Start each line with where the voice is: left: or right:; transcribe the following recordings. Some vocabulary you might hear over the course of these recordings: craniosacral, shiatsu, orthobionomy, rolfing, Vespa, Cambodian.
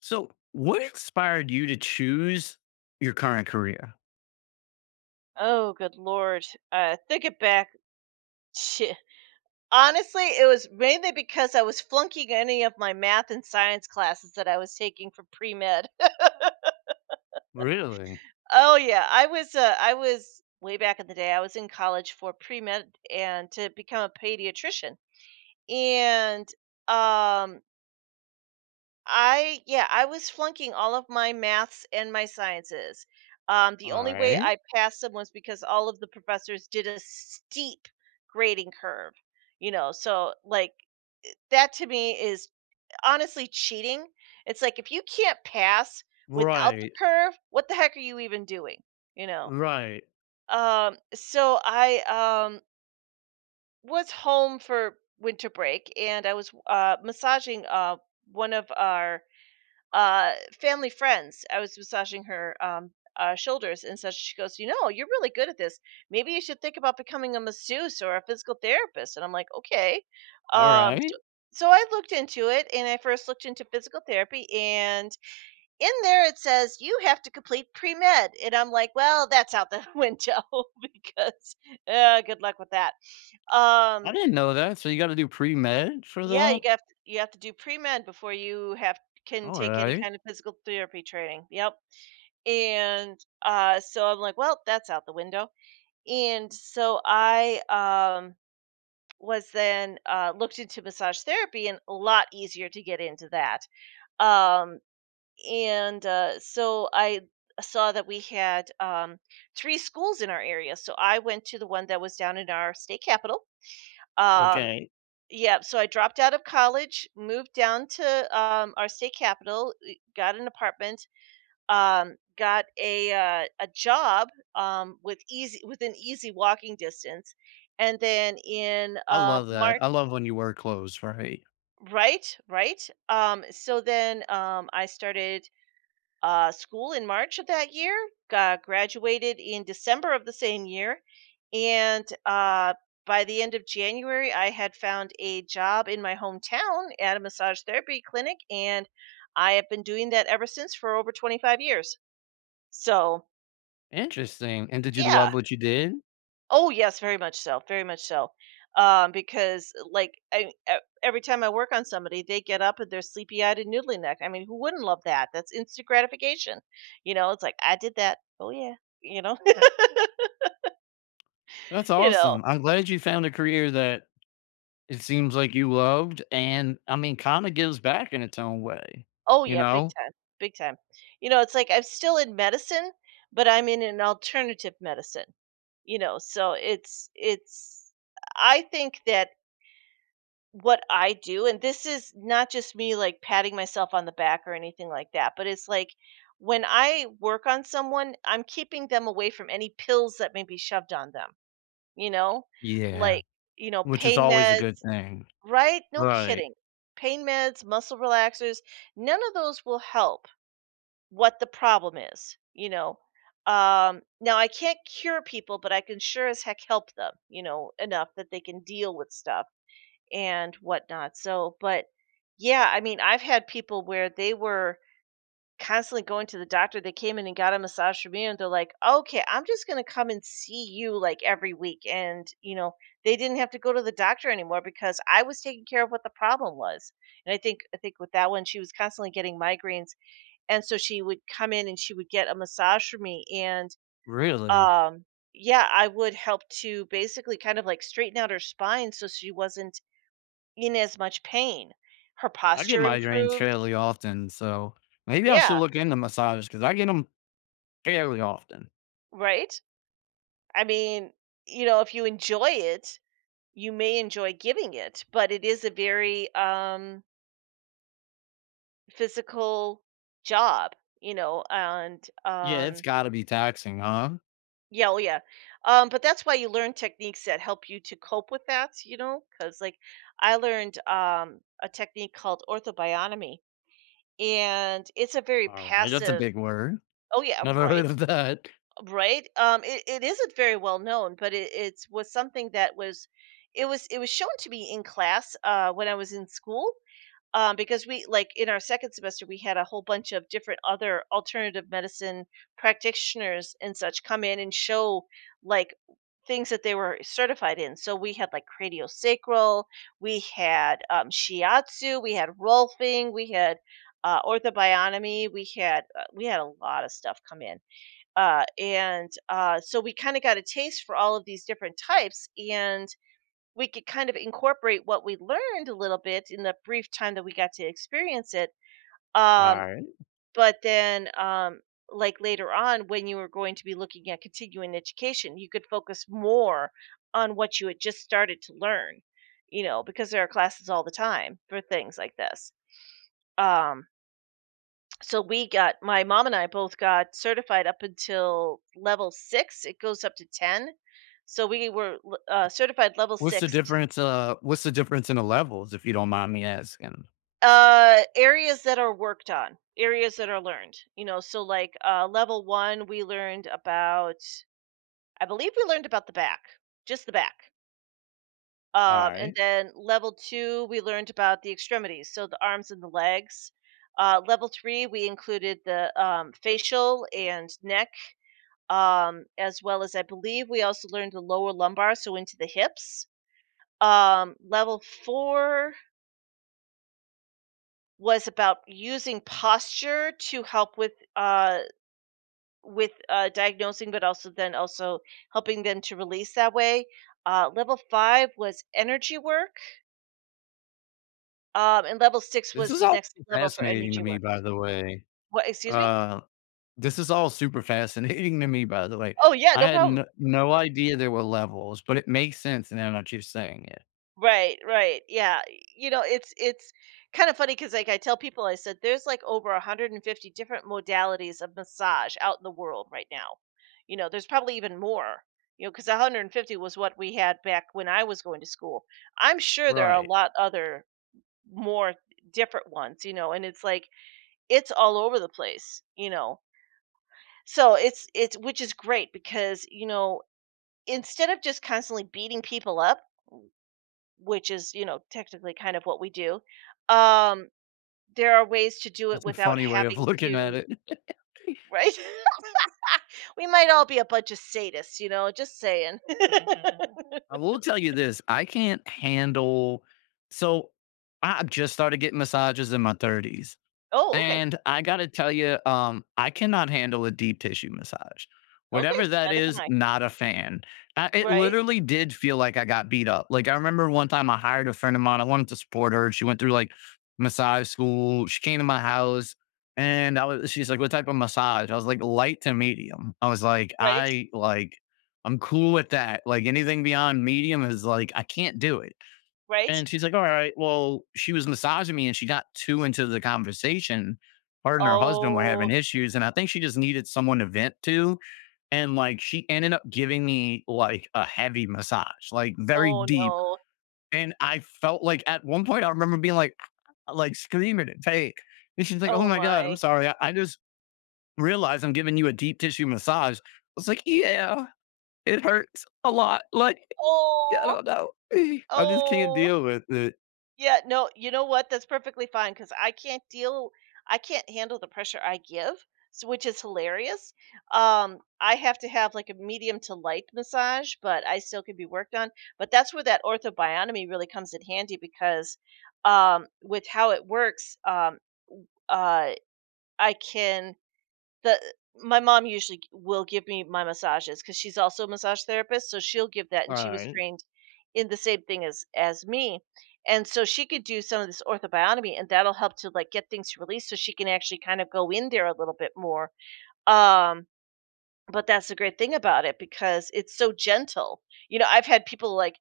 left: So, what inspired you to choose your current career?
right: Oh, good lord. Think it back, shi honestly, it was mainly because I was flunking any of my math and science classes that I was taking for pre med.
left: Really?
right: Oh yeah, I was. I was way back in the day. I was in college for pre med and to become a pediatrician, and um I yeah, I was flunking all of my maths and my sciences. The
left: All
right: only way
left: right.
right: I passed them was because all of the professors did a steep grading curve. You know, so like that to me is honestly cheating. It's like if you can't pass without the
left: Right.
right: curve, what the heck are you even doing? You know.
left: Right.
right: So I um was home for winter break and I was massaging one of our uh family friends. I was massaging her shoulders and such. She goes, you know, you're really good at this. Maybe you should think about becoming a masseuse or a physical therapist, and I'm like, okay.
left: All
right: um
left: right.
right: so, so I looked into it, and I first looked into physical therapy, and in there it says you have to complete pre-med, and I'm like, well, that's out the window because good luck with that.
left: I
right: um
left: didn't know that. So you got to do pre med for
right: yeah,
left: that?
right: you have to do pre-med before you have can
left: All
right: take any
left: right.
right: kind of physical therapy training. Yep. And so I'm like, well, that's out the window. And so I was then looked into massage therapy, and a lot easier to get into that. Um, and so I saw that we had three schools in our area. So I went to the one that was down in our state capital. Um,
left: Okay.
right: yeah, so I dropped out of college, moved down to our state capital, got an apartment, got a job with easy within easy walking distance, and then in
left: I love that.
right: March,
left: I love when you wear clothes, right?
right: right, right. So then I started school in March of that year. Got graduated in December of the same year, and by the end of January, I had found a job in my hometown at a massage therapy clinic, and I have been doing that ever since for over 25 years. So,
left: Interesting. And did you
right: yeah.
left: love what you did?
right: Oh, yes, very much so, very much so. Because like I, every time I work on somebody, they get up and they're sleepy eyed and noodly neck. I mean, who wouldn't love that? That's instant gratification. You know, it's like I did that. Oh yeah, you know,
left: That's
right: you know.
left: awesome. I'm glad you found a career that it seems like you loved and I mean, kind of gives back in its own way,
right: Oh
left: you
right: yeah, big
left: know?
right: time, big time. You know, it's like I'm still in medicine, but I'm in an alternative medicine. You know, so it's it's. I think that what I do, and this is not just me, like, patting myself on the back or anything like that, but it's like when I work on someone, I'm keeping them away from any pills that may be shoved on them, you know?
left: Yeah.
right: Like, you know,
left: Which is
right: pain
left: always a good
right: meds,
left: thing.
right: right? No
left: Right.
right: kidding. Pain meds, muscle relaxers, none of those will help what the problem is, you know? Now I can't cure people, but I can sure as heck help them, you know, enough that they can deal with stuff and whatnot. So, but yeah, I mean, I've had people where they were constantly going to the doctor. They came in and got a massage from me, and they're like, okay, I'm just going to come and see you like every week. And, you know, they didn't have to go to the doctor anymore because I was taking care of what the problem was. And I think with that one, she was constantly getting migraines. And so she would come in and she would get a massage from me. And,
left: Really?
right: um, yeah, I would help to basically kind of like straighten out her spine so she wasn't in as much pain. Her
left: I get
right: posture
left: migraines
right: improved.
left: fairly often, so maybe I
right: Yeah,
left: should look into massages because I get them fairly often.
right: right? I mean, you know, if you enjoy it, you may enjoy giving it, but it is a very physical job, you know, and
left: Yeah, it's gotta be taxing, huh?
right: yeah, oh yeah. Um, but that's why you learn techniques that help you to cope with that, you know, cuz like I learned a technique called orthobionomy, and it's a very
left: Alright, that's a
right: passive.
left: big word.
right: Oh yeah,
left: Never heard
right: right.
left: of that.
right: Right? It isn't very well known, but it it's was something that was it was shown to me in class when I was in school. Because we like in our second semester we had a whole bunch of different other alternative medicine practitioners and such come in and show like things that they were certified in. So we had like craniosacral, we had shiatsu, we had rolfing, we had orthobionomy, we had a lot of stuff come in and so we kind of got a taste for all of these different types, and we could kind of incorporate what we learned a little bit in the brief time that we got to experience it. um,
left: Alright.
right: but then um, like later on when you were going to be looking at continuing education, you could focus more on what you had just started to learn, you know, because there are classes all the time for things like this. Um, so we got, my mom and I both got certified up until level 6. It goes up to 10. So we were certified level 6.
left: What's the difference in the levels, if you don't mind me asking?
right: Uh, areas that are worked on, areas that are learned. You know, so like level 1 we learned about, I believe we learned about the back, just the back. Um, and
left: Alright.
right: then level 2 we learned about the extremities, so the arms and the legs. Level three, we included the facial and neck, as well as I believe we also learned the lower lumbar, so into the hips. Level four was about using posture to help with diagnosing, but also then also helping them to release that way. Level five was energy work, and level six
left: This
right: was
left: is
right: the
left: all
right: next level for
left: fascinating to
right: energy
left: me,
right: work.
left: by the way.
right: What? Excuse me?
left: Uh, this is all super fascinating to me, by the way.
right: Oh yeah,
left: I
right: no
left: had
right: problem.
left: no idea there were levels, but it makes sense now that you're saying it.
right: Right, right. Yeah. It's kind of funny because like I tell people, I said there's like over 150 different modalities of massage out in the world right now. You know, there's probably even more. You know, because 150 was what we had back when I was going to school. I'm sure there are a
left: Right.
right: lot other more different ones. You know, and it's like it's all over the place. You know, so it's which is great because, you know, instead of just constantly beating people up, which is, you know, technically kind of what we do. Um, there are ways to do it
left: That's a
right: without
left: funny way of
right: having
left: looking at
right: to,
left: it.
right: right? We might all be a bunch of sadists, you know, just saying.
left: I will tell you this, I can't handle so I just started getting massages in my 30s.
right: Oh, okay.
left: And I gotta tell you, I cannot handle a deep tissue massage.
right: Okay,
left: Whatever that
right: neither can
left: is,
right: I.
left: not a fan. I, it
right: Right,
left: literally did feel like I got beat up. Like I remember one time I hired a friend of mine. I wanted to support her. She went through like massage school. She came to my house, and I was. She's like, "What type of massage?" I was like, "Light to medium." I was like,
right: right,
left: "I like, I'm cool with that. Like anything beyond medium is like I can't do it."
right: right.
left: And she's like, all right, well, she was massaging me and she got too into the conversation. Her and her husband were having
right: Oh,
left: issues. And I think she just needed someone to vent to. And like she ended up giving me like a heavy massage, like very
right: oh
left: deep.
right: no.
left: And I felt like at one point I remember being like, "Ah," like screaming at pain. And she's like, oh
right: Oh
left: my God, I'm
right: my.
left: sorry. I just realized I'm giving you a deep tissue massage. I was like, yeah, it hurts a lot. Like, I
right: Oh,
left: don't know. I just can't
right: oh.
left: deal with it.
right: Yeah, no, you know what? That's perfectly fine because I can't handle the pressure I give, so which is hilarious. I have to have, like, a medium to light massage, but I still can be worked on. But that's where that orthobiotomy really comes in handy because, with how it works, uh, I can the my mom usually will give me my massages because she's also a massage therapist, so she'll give that,
left: All
right: and she was
left: right.
right: trained in the same thing as me, and so she could do some of this orthobiotomy, and that'll help to, like, get things released so she can actually kind of go in there a little bit more, um, but that's the great thing about it because it's so gentle. You know, I've had people like,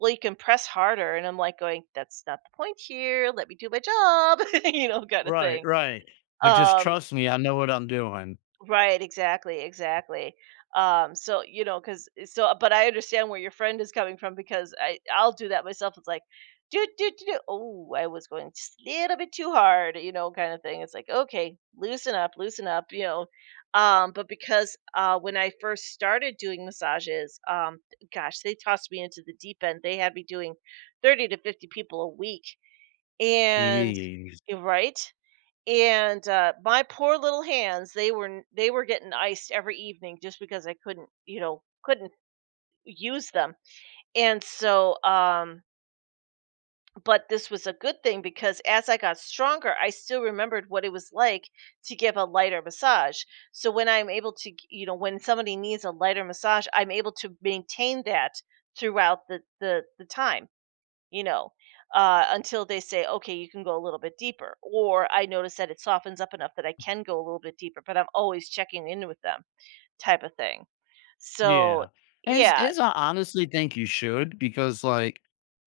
right: "Well, you can press harder," and I'm, like, going, "That's not the point here. Let me do my job," you know, kinda
left: Right,
right: thing,
left: right. Like, "Just
right: um
left: trust me, I know what I'm doing."
right: right, exactly, exactly. Because but I understand where your friend is coming from because I'll do that myself. It's like, do do do. Do. Oh, I was going just a little bit too hard, you know, kind of thing. It's like, okay, loosen up, you know. But because when I first started doing massages, gosh, they tossed me into the deep end. They had me doing 30 to 50 people a week, and
left: Jeez.
right: you're right. And, my poor little hands, they were n they were getting iced every evening just because I couldn't, you know, couldn't use them. And so, but this was a good thing because as I got stronger, I still remembered what it was like to give a lighter massage. So when I'm able to when somebody needs a lighter massage, I'm able to maintain that throughout the time, you know, until they say, okay, you can go a little bit deeper. Or I notice that it softens up enough that I can go a little bit deeper, but I'm always checking in with them, type of thing. So,
left: Yeah. As
right: yeah,
left: as I honestly think you should because, like,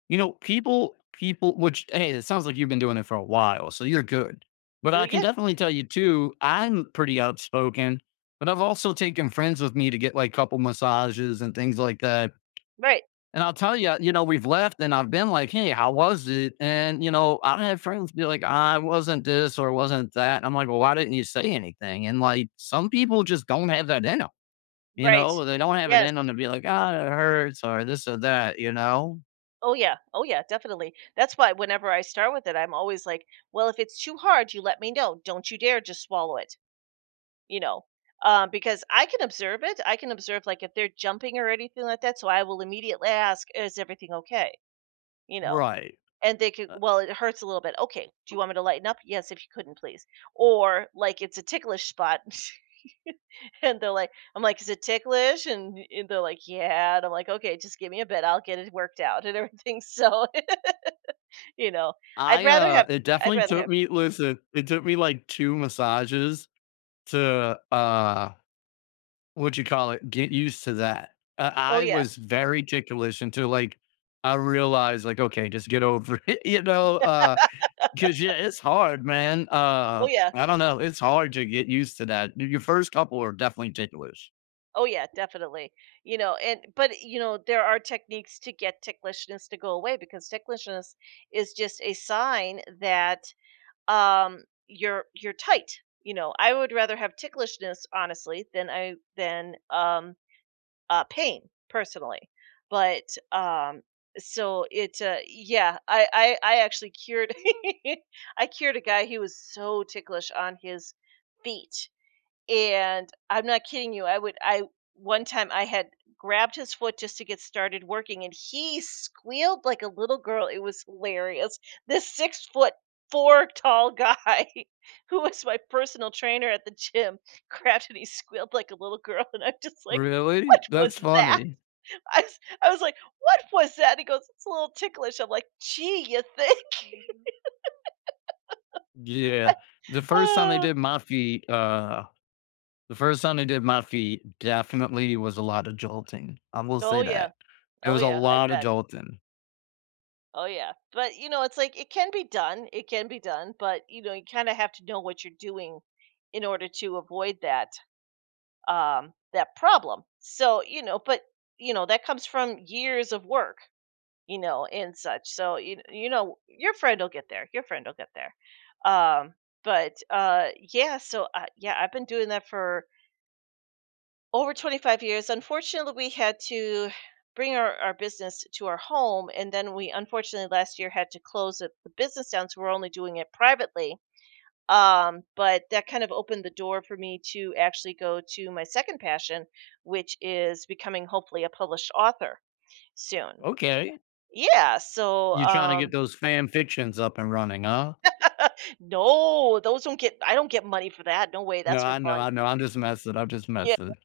left: you know, people which hey, it sounds like you've been doing it for a while, so you're good. But
right: y-
left: I can
right: yeah,
left: definitely tell you too, I'm pretty outspoken, but I've also taken friends with me to get, like, couple massages and things like that.
right: right,
left: And I'll tell you, you know, we've left and I've been like, hey, how was it? And, you know, I've had friends be like, I wasn't this or wasn't that. And I'm like, well, why didn't you say anything? And like, some people just don't have that in them. You
right: right.
left: know, they don't have it
right: Yes.
left: in them to be like, ah, it hurts or this or that, you know?
right: Oh, yeah. Oh, yeah, definitely. That's why whenever I start with it, I'm always like, well, if it's too hard, you let me know. Don't you dare just swallow it, you know. Because I can observe it. I can observe, like, if they're jumping or anything like that. So I will immediately ask, is everything okay? You know,
left: Right.
right: and they could,
left: Uh,
right: well, it hurts a little bit, okay, do you want me to lighten up, yes, if you couldn't, please. Or like it's a ticklish spot and they're like, I'm like, is it ticklish? And they're like, yeah, and I'm like, okay, just give me a bit, I'll get it worked out and everything. So, you know i'd
left: I,
right: rather have
left: it
right: i'd
left: definitely
right: rather
left: took
right: have
left: me, listen, it took me like two massages to, what you call it? Get used to that.
right: Oh
left: I
right: yeah,
left: was very ticklish until, like, I realized, like, "Okay, just get over it," you know, because yeah, it's hard, man.
right: oh yeah,
left: I don't know, it's hard to get used to that. Y your first couple are definitely ticklish.
right: oh yeah, definitely. You know, and but you know there are techniques to get ticklishness to go away, because ticklishness is just a sign that, you're tight, you know. I would rather have ticklishness, honestly, than pain, personally. But, um so it yeah, I actually cured I cured a guy, he was so ticklish on his feet. And I'm not kidding you. I would I One time I had grabbed his foot just to get started working and he squealed like a little girl. It was hilarious. This 6 foot four tall guy who was my personal trainer at the gym grabbed, and he squealed like a little girl, and I'm just like, what
left: Really?
right: was
left: That's
right: that?
left: funny.
right: I was like, what was that? He goes, it's a little ticklish. I'm like, gee, you think?
left: Yeah. The first time they
right: Oh,
left: did my feet, the first time they did my feet definitely was a lot of jolting. I will say
right: oh yeah,
left: that. It
right: oh
left: was a
right: yeah, I
left: lot of
right: bet.
left: jolting.
right: Oh yeah. But you know, it's like, it can be done. It can be done, but you know, you kind of have to know what you're doing in order to avoid that problem. So, you know, but you know, that comes from years of work, you know, and such. So, you know, your friend will get there. Your friend will get there. Um but Yeah, yeah, I've been doing that for over 25 years. Unfortunately, we had to bring our business to our home, and then we unfortunately last year had to close it, the business down, so we're only doing it privately. But that kind of opened the door for me to actually go to my second passion, which is becoming, hopefully, a published author soon.
left: Okay.
right: Yeah, so,
left: You trying to get those fan fictions up and running, huh?
right: no, those don't get, I don't get money for that, no way,
left: No,
right: that's for fun.
left: I know, I'm just messing, I'm just messing.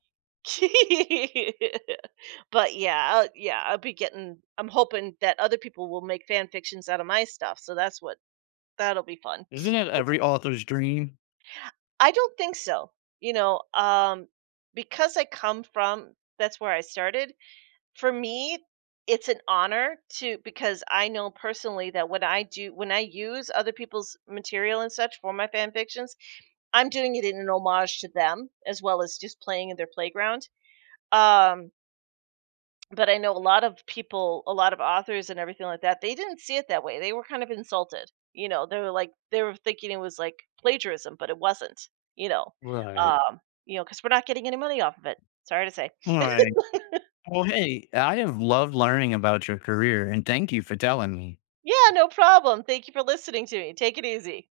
right: But yeah, I'll be getting I'm hoping that other people will make fan fictions out of my stuff, so that's what, that'll be fun.
left: Isn't it every author's dream?
right: I don't think so. You know, because I come from, that's where I started. For me, it's an honor to, because I know personally that when I use other people's material and such for my fan fictions, I'm doing it in an homage to them, as well as just playing in their playground. Um But I know a lot of people, a lot of authors and everything like that, they didn't see it that way. They were kind of insulted. You know, they were thinking it was like plagiarism, but it wasn't, you know.
left: Right.
right: Um, you know, because we're not getting any money off of it. Sorry to say.
left: Alright. Well, hey, I have loved learning about your career, and thank you for telling me.
right: Yeah, no problem. Thank you for listening to me. Take it easy.